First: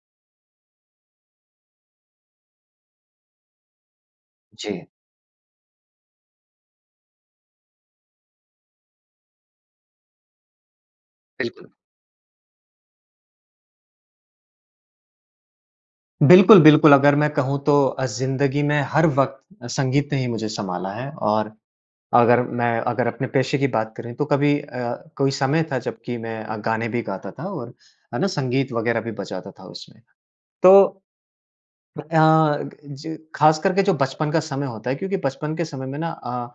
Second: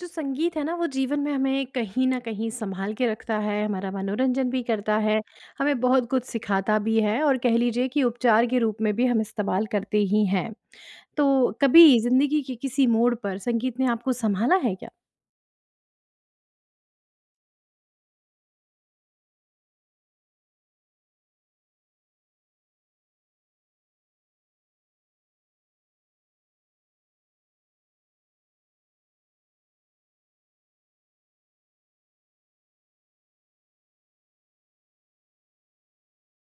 जो संगीत है ना वो जीवन में हमें कहीं न कहीं सँभाल के रखता है हमारा मनोरंजन भी जी। करता है हमें बहुत कुछ सिखाता भी है और कह लीजिए कि उपचार के रूप में भी हम इस्तेमाल करते ही हैं। तो बिल्कुल। कभी ज़िंदगी के किसी मोड पर संगीत ने आपको संभाला है क्या? बिल्कुल, बिल्कुल। अगर मैं कहूँ तो अ, ज़िंदगी में हर वक़्त अ, संगीत ने ही मुझे संभाला है और अगर मैं अगर अपने पेशे की बात करें तो कभी अ, कोई समय था जबकि मैं अ, गाने भी गाता था और है ना? संगीत वगैरह भी बजाता था उसमें। तो अ, ज ख़ास करके जो बचपन का समय होता है, क्योंकि बचपन के समय में ना अ,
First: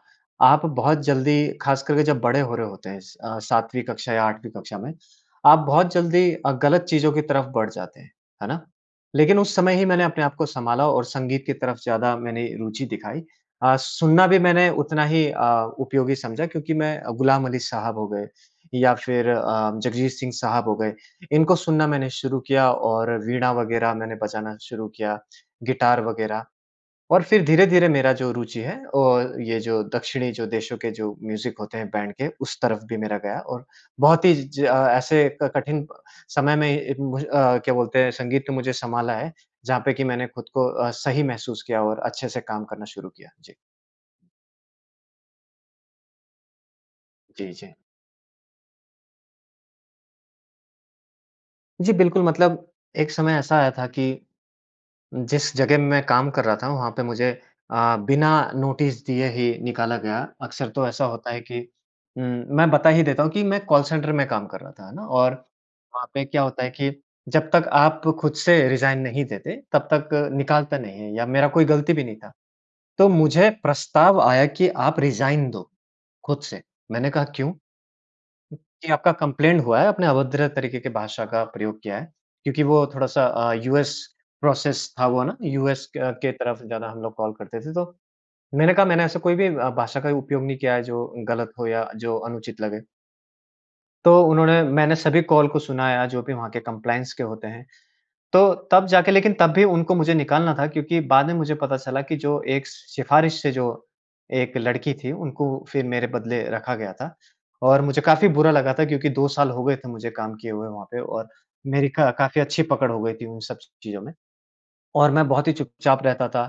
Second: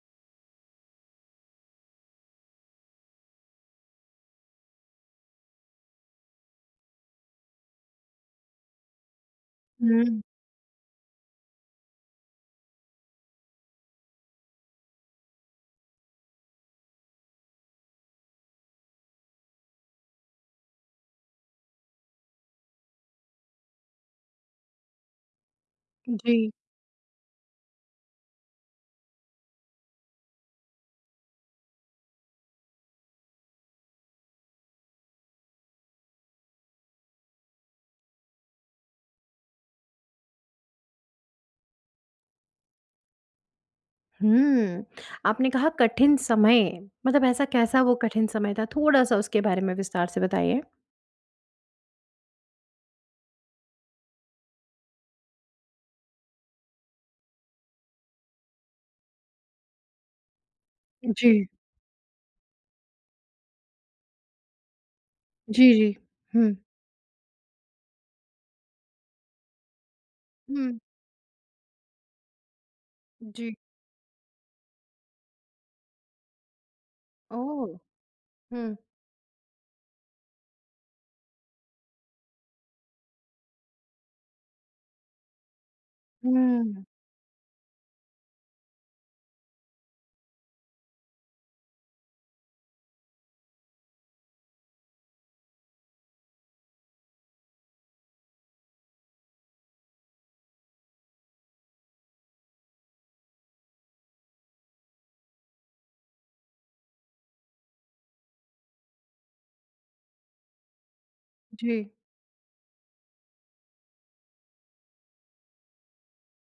आप बहुत जल्दी ख़ास करके जब बड़े हो रहे होते हैं अ, सातवीं कक्षा या आठवीं कक्षा में, आप बहुत जल्दी अ, गलत चीज़ों की तरफ बढ़ जाते हैं। है ना? लेकिन उस समय ही मैंने हुँ। अपने आप को सँभाला और संगीत की तरफ ज़्यादा मैंने रुचि दिखाई अ, सुनना भी मैंने उतना ही अ, उपयोगी समझा क्योंकि मैं अ, ग़ुलाम अली साहब हो गए या फ़िर अ, जगजीत सिंह साहब हो गए इनको सुनना मैंने शुरू किया और वीणा वगैरह मैंने बजाना शुरू किया। गिटार वगैरह जी। और फ़िर धीरे-धीरे मेरा जो रुचि है और ये जो दक्षिणी जो देशों के जो म्यूजिक होते हैं बैंड के उस तरफ भी मेरा गया और बहुत ही ज अ, ऐसे कठिन समय में भ अ, क्या बोलते हैं संगीत ने मुझे संभाला है, जहाँ पे की मैंने खुद को अ, सही महसूस किया और अच्छे से काम करना शुरू किया। जी। हुँ आपने कहा कठिन समय मतलब ऐसा जी, जी। कैसा वो कठिन समय था थोड़ा-सा उसके बारे में विस्तार से बताइए? जी बिल्कुल मतलब एक समय ऐसा आया था कि, जिस जगह मैं काम कर रहा था वहाँ पे मुझे अ, बिना नोटिस दिए ही निकाला गया। अक्सर तो ऐसा होता है जी। कि उम, मैं बता ही देता हूँ कि मैं कॉल सेंटर में काम कर रहा था। है ना? और जी, जी। वहाँ पे क्या हुँ। होता है कि जब तक आप खुद से रिज़ाइन नहीं देते तब तक हुँ। निकालता नहीं है या मेरा कोई गलती भी नहीं था। तो मुझे जी। प्रस्ताव आया कि आप रिज़ाइन दो खुद से। मैंने कहा क्यों? ओह! हुँ। कि आपका कंप्लेंट हुआ है, आपने अभद्र तरीके की भाषा का प्रयोग किया है। क्योंकि वो थोड़ा-सा अ, यूएस प्रोसेस था वो ना यूएस क के अ, के तरफ से हम्म। ज़्यादा हम लोग कॉल करते थे तो। मैंने कहा मैंने ऐसा कोई भी अ, भाषा का उपयोग नहीं किया है जो गलत हो या जो अनुचित लगे। तो उन्होंने मैंने सभी कॉल को सुनाया जो भी वहाँ के कंप्लायंस के होते हैं। तो तब जाके लेकिन तब भी उनको मुझे निकालना था क्योंकि बाद में मुझे पता चला कि जो एक सिफ़ारिश से जो एक लड़की थी, उनको फ़िर मेरे बदले रखा गया था। और मुझे काफ़ी बुरा लगा था क्योंकि 2 साल हो गए थे मुझे काम किये हुए वहाँ पे और मेरी जी। क काफ़ी अच्छी पकड़ हो गई थी उन सब चीज़ों में। और मैं बहुत ही चुपचाप रहता था।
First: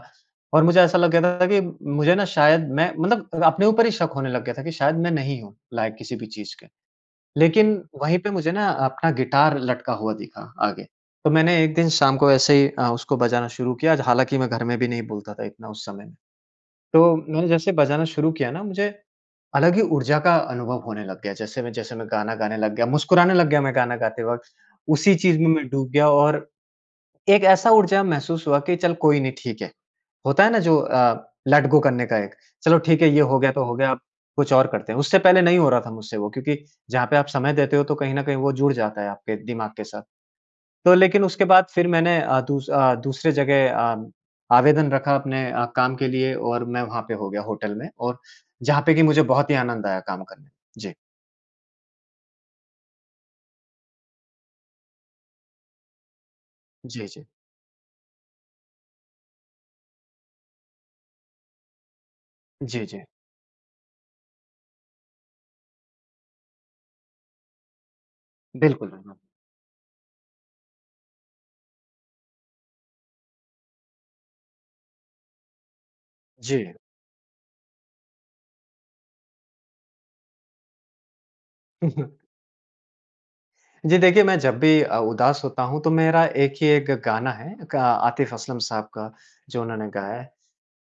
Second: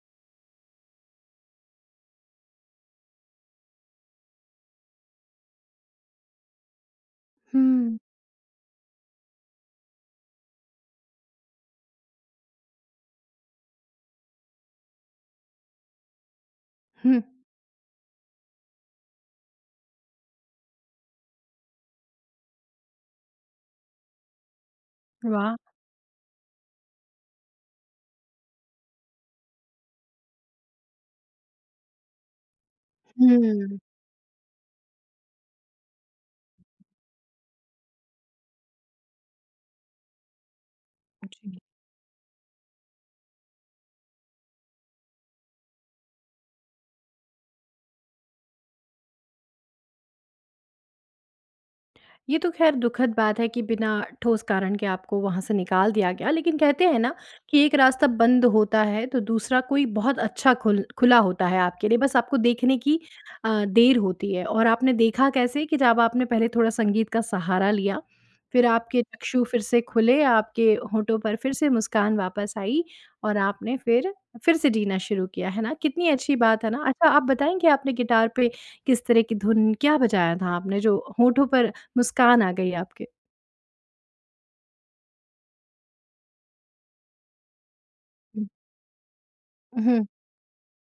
और मुझे ऐसा लग गया था ना कि मुझे ना शायद मैं मतलब अपने ऊपर ही शक होने लग गया था कि शायद मैं नहीं हूँ लायक़ किसी भी चीज़ के। लेकिन हुँ। वहीं पे मुझे ना अपना गिटार लटका हुआ दिखा आगे। तो मैंने एक दिन शाम को ऐसे ही अ, उसको बजाना शुरू किया। हालाँकि मैं घर में भी नहीं बोलता था इतना उस समय में। तो हुँ। मैंने जैसे बजाना शुरू किया ना मुझे अलग ही ऊर्जा का अनुभव होने लग गया। जैसे मैं जैसे मैं गाना गाने लग गया, मुस्कुराने लग गया मैं गाना गाते वक़्त। उसी चीज़ में वाह! मैं डूब गया और एक ऐसा ऊर्जा महसूस हुआ कि चल कोई नहीं ठीक है। होता है ना जो अ, लेट गो करने का एक। चलो ठीक है ये हो गया तो हो हम्म। गया अब कुछ और करते हैं। उससे पहले नहीं हो रहा था मुझसे वो क्योंकि जहाँ पे आप समय देते हो तो कहीं न कहीं वो जुड़ जाता है आपके दिमाग के साथ। तो लेकिन अ, उसके जी। बाद फ़िर मैंने अ, दूस अ, दूसरे जगह अ, आवेदन रखा अपने अ, काम के लिए और मैं वहाँ पे हो गया होटल में और जहाँ पे की मुझे बहुत ही आनंद आया काम करने में। जी। ये तो ख़ैर दुखद बात है कि बिना ठोस कारण के आपको वहाँ से निकाल दिया गया लेकिन कहते हैं जी, ना जी। कि एक रास्ता बंद होता है तो दूसरा कोई बहुत अच्छा खुल खुला होता है आपके लिए बस आपको देखने जी, की जी। अ, देर होती है। और आपने देखा कैसे कि जब आपने पहले थोड़ा संगीत का सहारा लिया, फिर बिल्कुल आपके है ना। चक्षु फिर से खुले आपके होंठों पर फिर से मुस्कान वापस आई और आपने फिर, फिर से जीना शुरू किया। है ना? कितनी अच्छी बात है जी। ना? अच्छा आप बताएँ आपने गिटार पे किस तरह की धुन, क्या बजाया था आपने? जो होंठों पर मुस्कान आ गई आपके? जी देखिए मैं जब भी अ, उदास होता हूँ तो मेरा एक ही एक गाना है का आतिफ़ हुँ। असलम साहब का, जो उन्होंने उहुँ। गाया है।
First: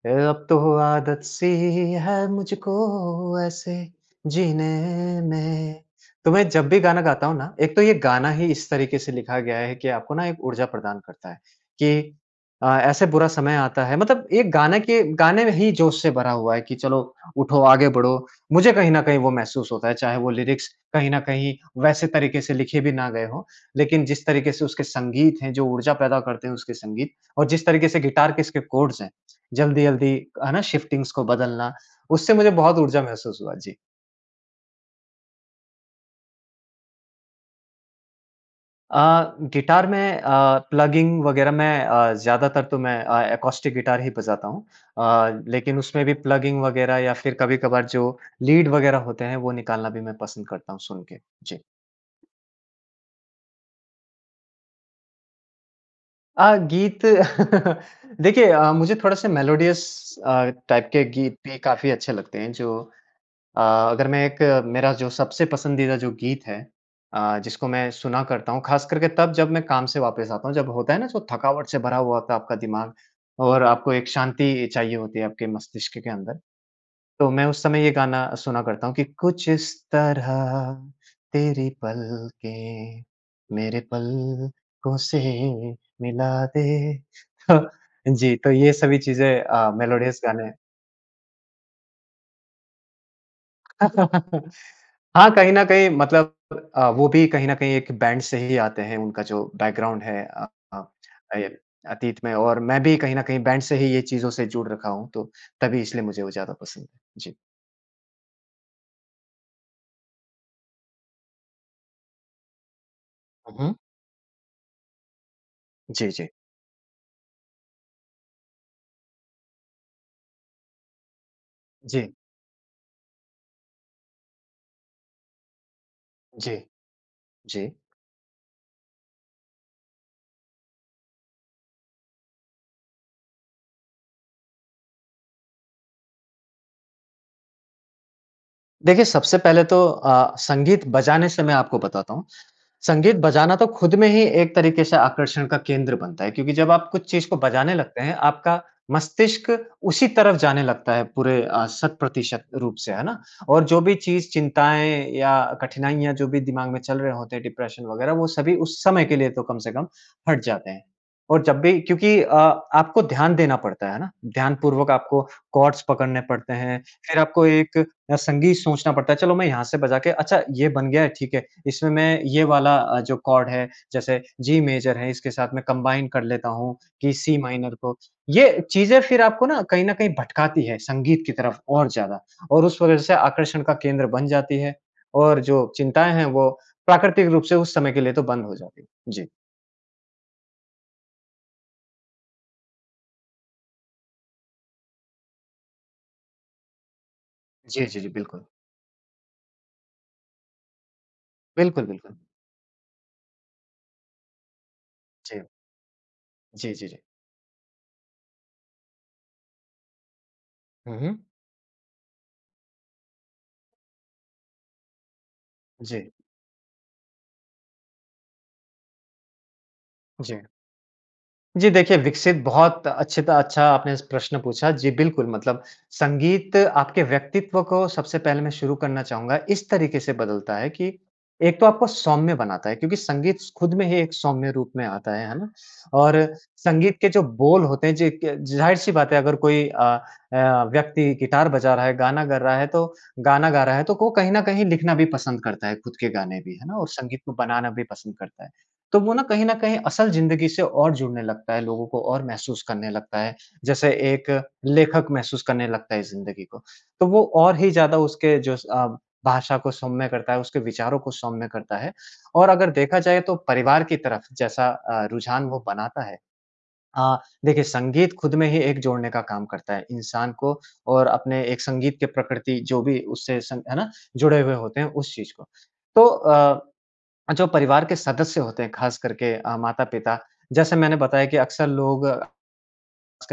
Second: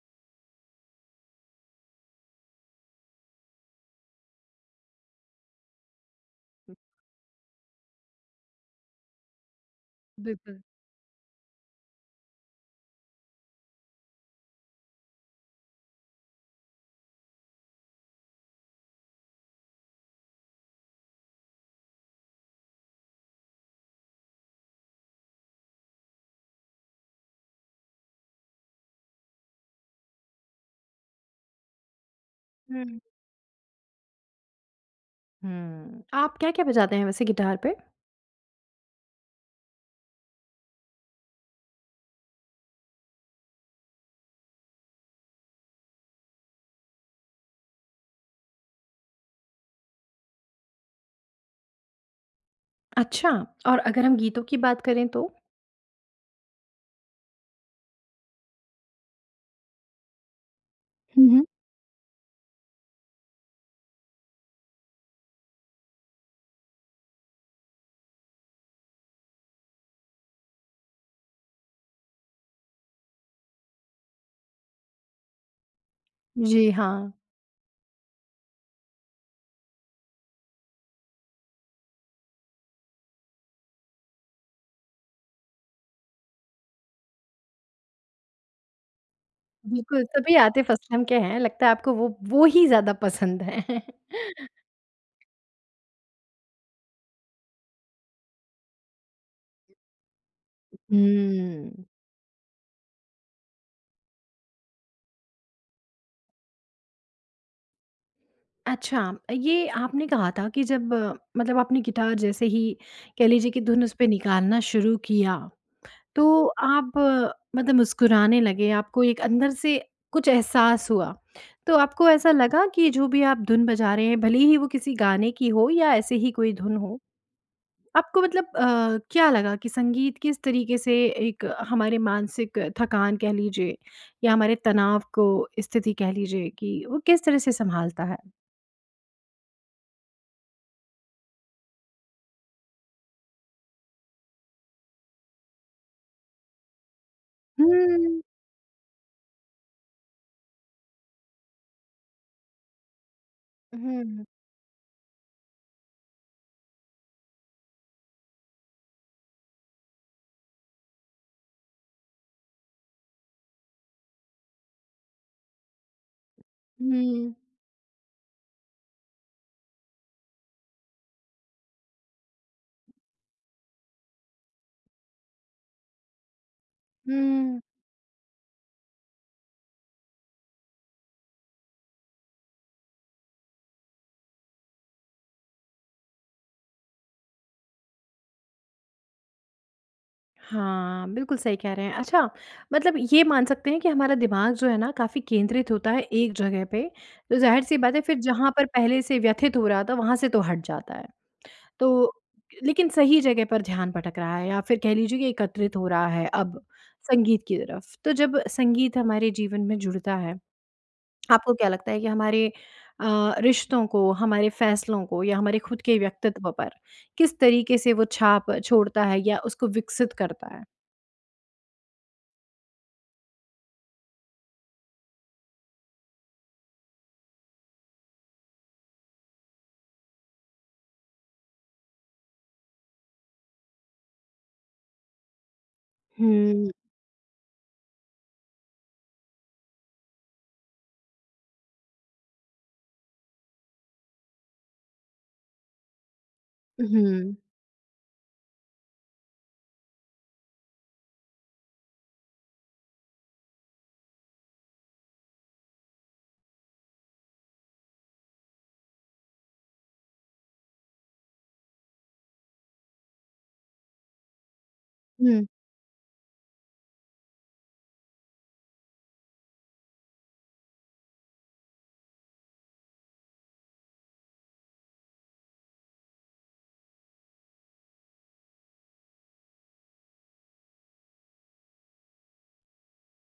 ए, अब तो आदत सी है मुझको ऐसे जीने में। तो मैं जब हुँ। भी गाना गाता हूँ ना, एक तो ये गाना ही इस तरीके से लिखा गया है कि आपको ना एक बिल्कुल। ऊर्जा प्रदान करता है कि अ, ऐसे बुरा समय आता है मतलब एक गाने के गाने ही जोश से भरा हुआ है कि चलो, उठो आगे बढ़ो। मुझे कहीं न कहीं वो महसूस होता है, चाहे वो लिरिक्स कहीं न कहीं वैसे तरीके से लिखे भी ना गए हों। लेकिन जिस तरीके से उसके संगीत हैं, जो ऊर्जा पैदा करते हैं उसके संगीत और जिस तरीके से गिटार के इसके कॉर्ड्स हैं, जल्दी-जल्दी है ना शिफ़्टिंग्स को बदलना, उससे मुझे बहुत हुँ। ऊर्जा महसूस हुआ। जी। हुँ। आप क्या-क्या बजाते हैं वैसे गिटार पे? अ, गिटार में अ, प्लगिंग वग़ैरह मैं अ, ज़्यादातर तो मैं अ, एकॉस्टिक गिटार ही बजाता हूँ। अ, लेकिन उसमें भी प्लगिंग वग़ैरह या फिर कभी-कभार जो लीड वगैरह होते हैं, वो निकालना भी मैं पसंद करता हूँ सुन के। जी। अच्छा और अगर हम गीतों की बात करें तो? अ, गीत देखिए अ, मुझे थोड़ा-सा मेलोडियस अ, टाइप के हुँ, गीत हुँ। भी काफ़ी अच्छे लगते हैं। जो अ, अगर मैं एक मेरा जो सबसे पसंदीदा जो गीत है, अ, जिसको मैं सुना करता हूँ, ख़ास करके तब जब मैं काम से वापस आता हूँ। जब होता है ना तो थकावट से भरा हुआ होता है आपका दिमाग और आपको एक शांति चाहिए होती है आपके मस्तिष्क के अंदर। जी, हाँ। तो मैं उस समय ये गाना सुना करता हूँ कि कुछ इस तरह तेरी पलकें मेरे पलकों से मिला दे। जी तो ये सभी चीज़ें अ, बिल्कुल मेलोडियस सभी गाने है। आतिफ़ असलम के हैं। लगता है आपको वो वो ही ज़्यादा पसंद है। हाँ, कहीं न कहीं मतलब अ, वो भी कहीं न कहीं एक बैंड से ही आते हैं, उनका जो बैकग्राउंड है अ अ, अय हुँ। अतीत में और मैं भी कहीं न कहीं बैंड से ही ये चीज़ों से जुड़ रखा हूँ तो तभी इसलिए मुझे वो ज़्यादा पसंद है। जी। अच्छा! ये आपने कहा था कि जब मतलब आपने गिटार जैसे ही कह लीजिए हुँ कि हुँ। धुन उस पे निकालना शुरू किया, जी जी। तो आप मतलब मुस्कुराने लगे आपको एक अंदर से कुछ एहसास हुआ तो आपको जी। ऐसा लगा कि जो भी आप धुन बजा रहे हैं भले ही वो किसी गाने की हो या ऐसे ही कोई जी। धुन हो जी। आपको मतलब अ, क्या लगा कि संगीत किस तरीके से एक हमारे मानसिक थकान कह लीजिए या हमारे तनाव को स्थिति कह लीजिए कि वो किस तरह से सँभालता है? देखिए सबसे पहले तो अ, संगीत बजाने से मैं आपको बताता हूँ। संगीत बजाना तो ख़ुद में ही एक तरीके से आकर्षण का केंद्र बनता है क्योंकि जब आप कुछ चीज़ को बजाने लगते हैं, हम्म। आपका मस्तिष्क उसी तरफ जाने लगता है पूरे अ, शत-प्रतिशत रूप से, है ना? और हुँ, जो भी हुँ। चीज़, चिंताएँ या कठिनाइयाँ जो भी दिमाग में चल रहे होते हैं डिप्रेशन वगैरह वो सभी उस समय के लिए तो कम से कम हट जाते हैं। और जब भी क्योंकि अ, आपको ध्यान देना पड़ता है। है ना? ध्यानपूर्वक आपको कॉर्ड्स पकड़ने पड़ते हैं फ़िर हुँ। आपको एक अ, संगीत सोचना पड़ता है। चलो मैं यहाँ से बजा के, अच्छा ये बन गया है, ठीक है इसमें मैं ये वाला अ, जो कॉर्ड है जैसे जी मेजर है इसके साथ मैं कंबाइन कर लेता हूँ कि सी हुँ। माइनर को। ये चीज़ें फ़िर आपको ना कहीं ना कहीं भटकाती है संगीत की तरफ और ज़्यादा और उस वजह से आकर्षण का केंद्र बन जाती है। और जो चिंताएँ हैं वो प्राकृतिक रूप से उस समय के लिए तो बंद हो जाती हैं। जी। हाँ, बिल्कुल सही कह रहे हैं। अच्छा! मतलब ये मान सकते हैं कि हमारा दिमाग जो है ना काफ़ी केंद्रित होता है एक जगह पे, तो ज़ाहिर-सी जी, बात जी, है जी। फिर बिल्कुल। जहाँ पर पहले से व्यथित हो रहा था वहाँ से तो हट जाता है। बिल्कुल, तो बिल्कुल। लेकिन सही जगह पर ध्यान भटक रहा है या फिर कह लीजिए कि जी। एकत्रित हो रहा है अब जी, जी, जी। संगीत की तरफ। तो जब संगीत हमारे जीवन में जुड़ता है, हुँ, हुँ। आपको क्या लगता है कि हमारे अ, रिश्तों को हमारे फ़ैसलों को या हमारे खुद के जी। व्यक्तित्व पर किस तरीके से वो छाप छोड़ता है? या उसको विकसित जी। करता है? जी देखिए, विकसित बहुत अच्छी त अच्छा आपने स प्रश्न पूछा। जी बिल्कुल, मतलब संगीत आपके व्यक्तित्व को सबसे पहले मैं शुरू करना चाहूँगा इस तरीके से बदलता है कि एक तो आपको सौम्य बनाता है। क्योंकि संगीत स खुद में ही एक सौम्य रूप में आता है, है ना? और हुँ। संगीत के जो बोल होते हैं जो इक ज़ाहिर-सी बात है अगर कोई अ, ए, अ, व्यक्ति गिटार बजा रहा है, गाना कर रहा है तो गाना गा रहा है तो को कहीं न कहीं लिखना भी पसंद करता है, खुद के गाने भी, है ना? और संगीत को उहुँ। बनाना भी पसंद करता है। तो वो ना कहीं न कहीं असल ज़िंदगी से और जुड़ने लगता है, लोगों को और महसूस करने लगता है। जैसे एक लेखक महसूस करने लगता है ज़िंदगी को। तो वो और ही ज़्यादा उसके जो स अ, भाषा को सौम्य करता है, उसके विचारों को सौम्य करता है। और अगर देखा जाए तो परिवार की तरफ़ जैसा अ, रुझान हुँ। वो बनाता है। अ, देखिए संगीत खुद में ही एक जोड़ने का काम करता है। इंसान को और अपने एक संगीत की प्रकृति जो भी उससे सं है ना? जुड़े हुए होते हैं उस चीज़ को। तो अ, अ, जो परिवार के सदस्य होते हैं ख़ास करके अ, माता-पिता, जैसे मैंने बताया कि अक्सर लोग, आजकल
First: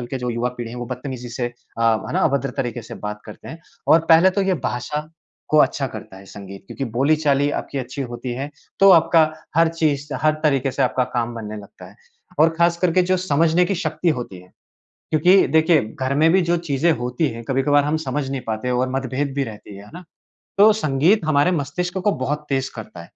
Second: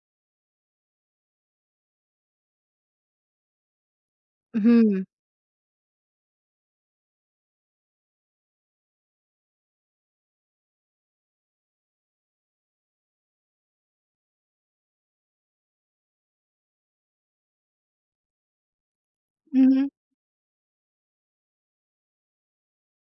की जो युवा पीढ़ी है वो बत्तमीज़ी से अ, है ना? अभद्र तरीके से बात करते हैं। और पहले तो ये उ हुँ। भाषा को अच्छा करता है संगीत क्योंकि बोली-चाली आपकी अच्छी होती है। तो आपका हर चीज़, हर तरीके से आपका काम बनने लगता है। और ख़ास करके जो समझने की शक्ति होती है। क्योंकि देखिए, घर में भी जो चीज़ें होती हैं कभी-कभार हम समझ नहीं पाते और मतभेद भी हुँ, रहती है। हुँ। है ना? तो संगीत हमारे मस्तिष्क को बहुत तेज़ करता है।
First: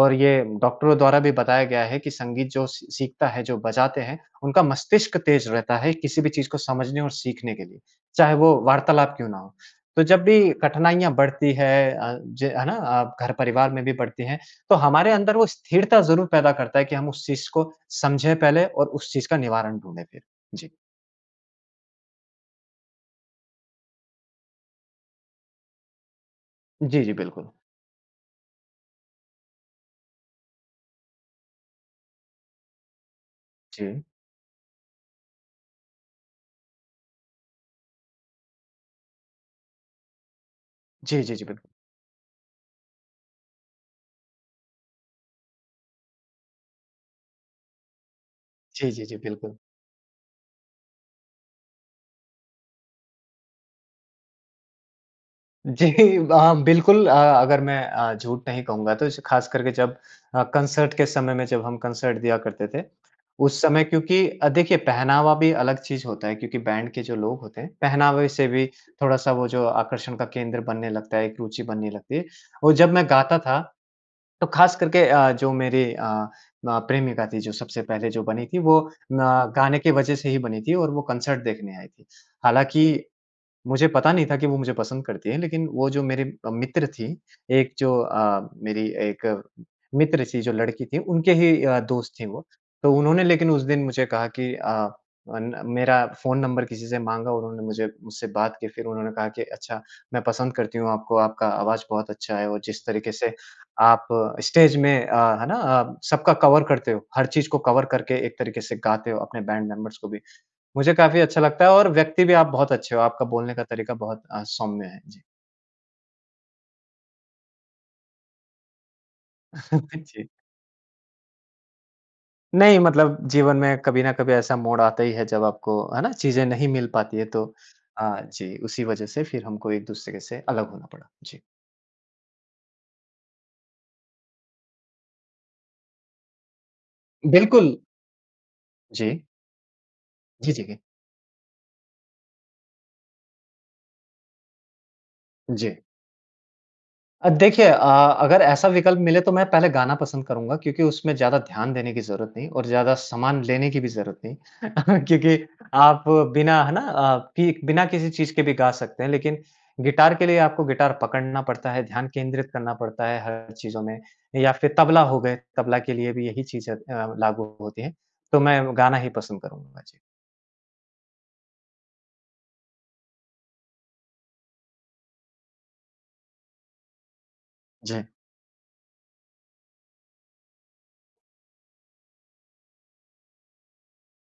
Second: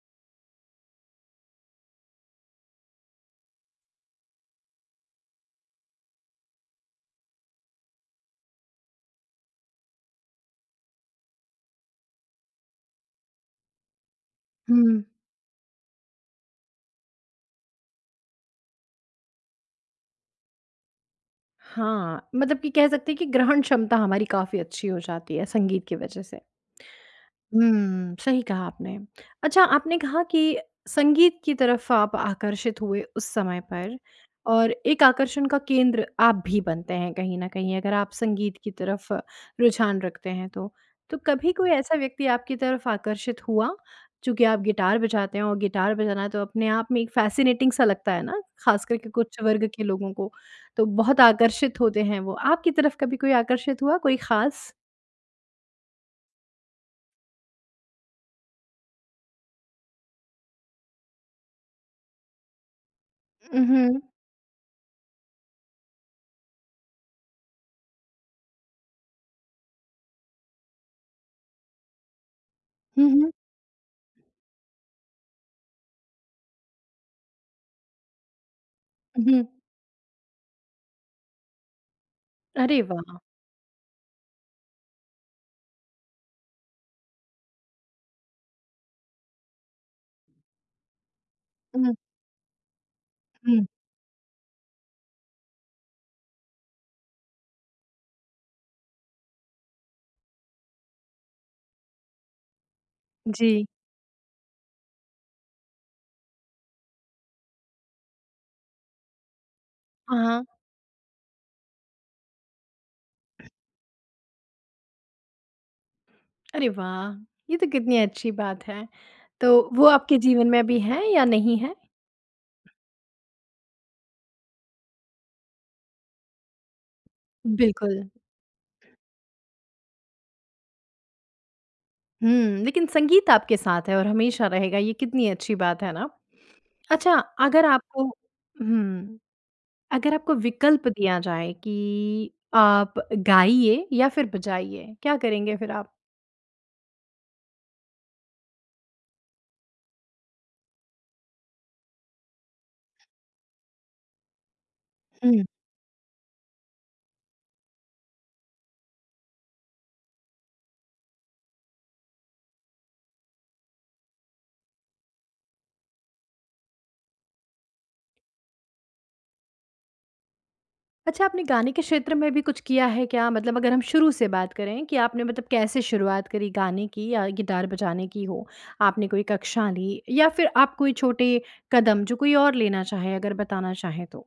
और ये डॉक्टरों द्वारा भी बताया गया है कि संगीत जो सी सीखता है, जो बजाते हैं, उनका मस्तिष्क तेज़ रहता है किसी भी चीज़ को समझने और सीखने के लिए। चाहे वो वार्तालाप क्यों ना हो। तो जब भी कठिनाइयाँ बढ़ती हैं अ, ज है ना? अ, घर परिवार में भी बढ़ती हैं तो हुँ। हमारे अंदर वो स्थिरता ज़रूर पैदा करता है कि हम उस चीज़ को समझें पहले और उस चीज़ का निवारण ढूँढे फिर। जी। हाँ। मतलब कि कह सकते हैं कि ग्रहण क्षमता हमारी काफ़ी अच्छी हो जाती है संगीत की वज़ह से। जी, जी। बिल्कुल। हुँ। सही कहा आपने। अच्छा आपने कहा कि संगीत की तरफ़ आप आकर्षित हुए उस समय पर जी। और एक आकर्षण का केंद्र आप भी बनते हैं कहीं ना कहीं अगर आप संगीत की तरफ़ रुझान रखते हैं तो। तो जी, जी, जी। कभी बिल कोई ऐसा व्यक्ति आपकी तरफ़ आकर्षित हुआ चूँकि आप गिटार बजाते हैं और गिटार बजाना है तो अपने आप में एक फ़ैसिनेटिंग सा लगता है ना। ख़ास जी, कर जी, के जी। कुछ बिल्कुल। वर्ग के लोगों को तो बहुत आकर्षित होते हैं वो। आपकी तरफ़ कभी कोई आकर्षित हुआ कोई ख़ास? जी। वहाँ बिल्कुल अ, अगर मैं अ, झूठ नहीं कहूँगा तो ख़ास करके जब अ, कंसर्ट के समय में जब हम कंसर्ट दिया करते थे। उ, उस समय हुँ। क्योंकि अ, देखिए पहनावा भी अलग चीज़ होता है क्योंकि बैंड के जो लोग होते हैं पहनावे से भी थोड़ा-सा वो जो आकर्षण का केंद्र बनने लगता है एक रुचि बनने लगती है। और जब मैं हुँ, हुँ। गाता था तो ख़ास करके अ, जो मेरी अ, अ, प्रेमिका थी जो सबसे पहले जो बनी थी वो म हुँ। गाने की वज़ह से ही बनी थी और वो कॉन्सर्ट देखने आई थी। अरे हालाँकि वाह! मुझे पता नहीं था कि वो मुझे पसंद करती है लेकिन वो जो मेरे अ, मित्र थीं एक जो अ, मेरी एक मित्र थी जो लड़की थी उनके ही अ, हुँ। दोस्त थी वो। तो उन्होंने लेकिन उस हुँ। दिन मुझे कहा कि अ, अन मेरा फ़ोन नंबर किसी से माँगा उन्होंने मुझे मुझसे बात करके फिर उन्होंने कहा कि अच्छा मैं पसंद करती हूँ आपको। आपका आवाज़ बहुत अच्छा है और जिस तरीके से जी। आप स्टेज में अ, है ना अ, सबका कवर करते हो। हर चीज़ को कवर करके एक तरीके से गाते हो अपने बैंड मेंबर्स को भी। हाँ। मुझे काफ़ी अच्छा लगता है और व्यक्ति भी आप बहुत अच्छे हो। आपका बोलने का तरीका बहुत अ, सौम्य है। जी। अरे वाह! ये तो कितनी अच्छी बात है। तो, वो आपके जी। जीवन में अभी हैं या नहीं हैं? नहीं, मतलब जीवन में कभी न कभी ऐसा मोड़ आता ही है जब आपको, है ना? चीज़ें नहीं मिल पाती हैं तो बिल्कुल। हाँ जी, उसी वजह से फिर हमको एक-दूसरे से अलग होना पड़ा। जी। हुँ। लेकिन संगीत आपके साथ है और हमेशा रहेगा, ये कितनी अच्छी बात है ना? अच्छा, अगर बिल्कुल। आपको हुँ। जी। अगर आपको जी, ठीक है। विकल्प दिया जाए कि आप गाइए या फिर बजाइए, क्या करेंगे फिर जी। आप? अब देखिए अ, अगर ऐसा विकल्प मिले तो मैं पहले गाना पसंद करूँगा क्योंकि उसमें ज़्यादा ध्यान देने की जरूरत नहीं और ज़्यादा सामान लेने की भी जरूरत नहीं। क्योंकि हुँ। आप बिना, है ना? अ, कि बिना किसी चीज़ के भी गा सकते हैं, लेकिन गिटार के लिए आपको गिटार पकड़ना पड़ता है, ध्यान केंद्रित करना पड़ता है हर चीज़ों में, या फिर तबला हो गए, तबला के लिए भी यही चीज़ें अ, लागू होती हैं। तो मैं गाना ही पसंद करूँगा। जी। अच्छा, आपने गाने के क्षेत्र में भी कुछ किया है क्या? मतलब अगर हम शुरू से बात करें कि आपने मतलब कैसे शुरुआत करी गाने की या गिटार जी। बजाने की हो। आपने कोई कक्षा ली या फिर आप कोई छोटे कदम जो कोई और लेना चाहे अगर बताना चाहें तो?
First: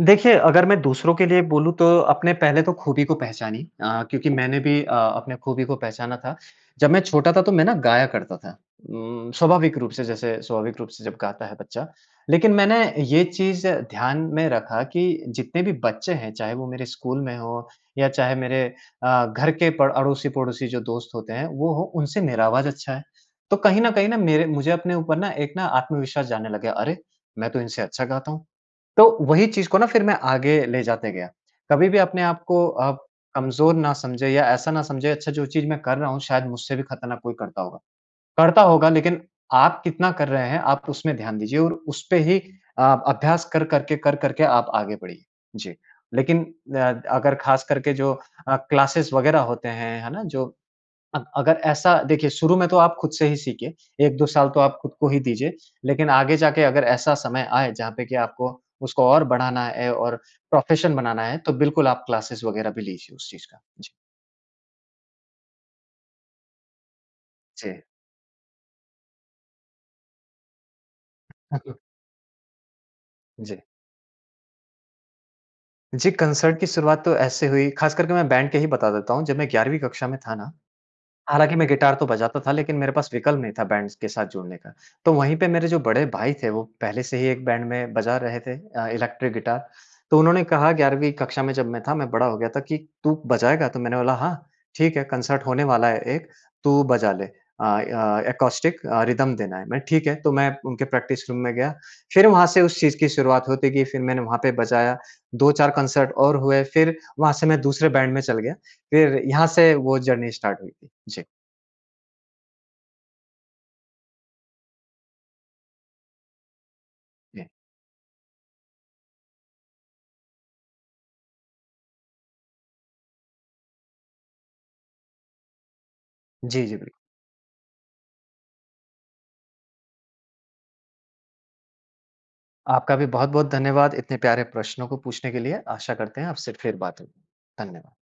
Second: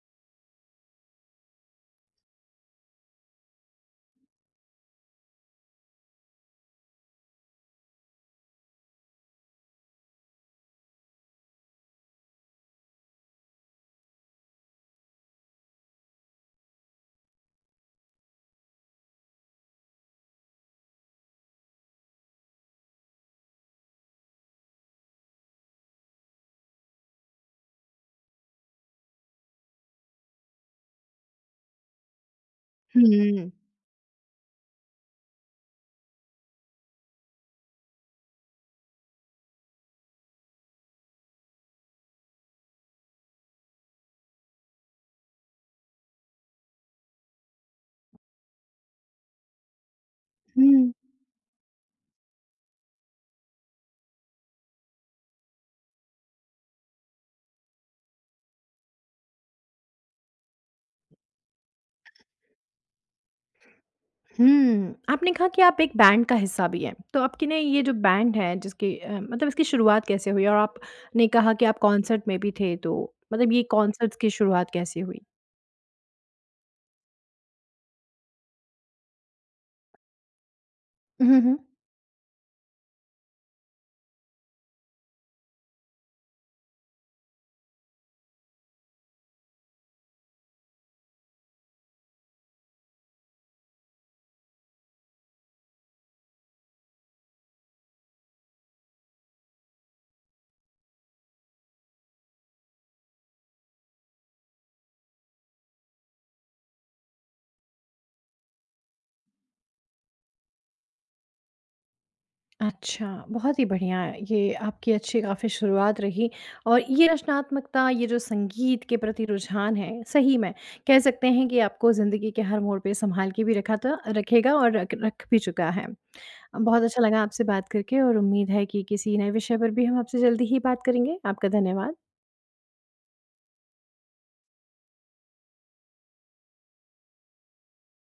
देखिए अगर मैं दूसरों के लिए बोलूँ तो अपने पहले तो ख़ूबी को पहचानिए। अ, क्योंकि मैंने भी अ, अपने ख़ूबी को पहचाना था। जब मैं छोटा था तो मैं ना गाया करता था। उम, स्वाभाविक रूप से जैसे स्वाभाविक रूप से जब गाता है बच्चा। लेकिन मैंने ये चीज़ ध्यान में रखा कि जितने भी बच्चे हैं, चाहे वो मेरे स्कूल में हो या चाहे मेरे अ, घर के प अड़ोसी-पड़ोसी जो दोस्त होते हैं, वो हो उनसे मेरा आवाज़ अच्छा है। तो कहीं न कहीं ना मेरे मुझे अपने ऊपर ना एक ना आत्मविश्वास जानने लग गया। अरे! मैं तो इनसे अच्छा गाता हूँ। तो वही चीज़ को ना फिर मैं आगे ले जाते गया। कभी भी अपने आप को आप हुँ। कमज़ोर ना समझें या ऐसा ना समझें, अच्छा जो चीज़ मैं कर रहा हूँ शायद मुझसे भी ख़तरनाक कोई करता होगा। करता होगा, लेकिन आप कितना कर रहे हैं आप उसमें ध्यान दीजिए और उसपे ही आप अभ्यास कर-कर के कर-कर के आप आगे बढ़िए। जी। लेकिन अ, अगर ख़ास करके जो अ, क्लासेज़ वग़ैरह होते हैं, है ना? जो हुँ। अ, अगर ऐसा देखिए शुरू में तो आप खुद से ही सीखिए। 1-2 साल तो आप खुद को ही दीजिए। लेकिन आगे जाके अगर ऐसा समय आए जहाँ पे कि आपको उसको और बढ़ाना है और प्रोफ़ेशन बनाना है तो बिल्कुल आप क्लासेज़ वग़ैरह भी लीजिए उस चीज़ का। जी। हुँ। आपने कहा कि आप एक बैंड का हिस्सा भी हैं। तो आपकी ना जी। ये जो बैंड है जिसकी अ, मतलब इसकी शुरुआत कैसे हुई? और आपने कहा है, कि हा। आप कॉन्सर्ट में भी थे तो मतलब जी। ये कॉन्सर्ट्स की शुरुआत कैसे हुई? जी कंसर्ट की शुरुआत तो ऐसे हुई, खास करके मैं बैंड के ही बता देता हूँ, जब मैं ग्यारहवीं कक्षा में था ना, हुँ, हुँ, हालाँकि हुँ। मैं गिटार तो बजाता था लेकिन मेरे पास विकल्प नहीं था बैंड्स के साथ जुड़ने का। तो वहीं पे मेरे जो बड़े भाई थे वो पहले से ही एक बैंड में बजा रहे थे अ, इलेक्ट्रिक गिटार। तो उन्होंने कहा ग्यारहवीं कक्षा में जब मैं था, मैं बड़ा हो गया था कि, "तू बजाएगा?" तो मैंने बोला, "हाँ, ठीक है।" कंसर्ट होने वाला है एक तू बजा ले। अ अ, एकॉस्टिक अ, रिदम देना है। मैं ठीक है तो मैं उनके प्रैक्टिस रूम में गया। फिर वहाँ से उस चीज़ की शुरुआत होती गई। फिर मैंने वहाँ पे बजाया 2-4 कंसर्ट और हुए। फिर वहाँ से मैं दूसरे बैंड में चल गया। फिर यहाँ से वो जर्नी स्टार्ट हुई थी। जी। अच्छा। बहुत ही बढ़िया ये आपकी अच्छी काफ़ी शुरुआत रही और ये जी। रचनात्मकता, ये जो संगीत के प्रति रुझान है, सही में, कह सकते हैं कि आपको ज़िंदगी के हर मोड़ पे सँभाल के भी रखा था रखेगा और रख रख भी चुका है। अ, जी, जी, बहुत बिल्कुल। अच्छा लगा आपसे बात करके और उम्मीद है कि किसी नए विषय पर भी हम आपसे जल्दी ही बात करेंगे। आपका धन्यवाद। आपका भी बहुत-बहुत धन्यवाद, इतने प्यारे प्रश्नों को पूछने के लिए। आशा करते हैं आपसे फिर बात होगी, धन्यवाद।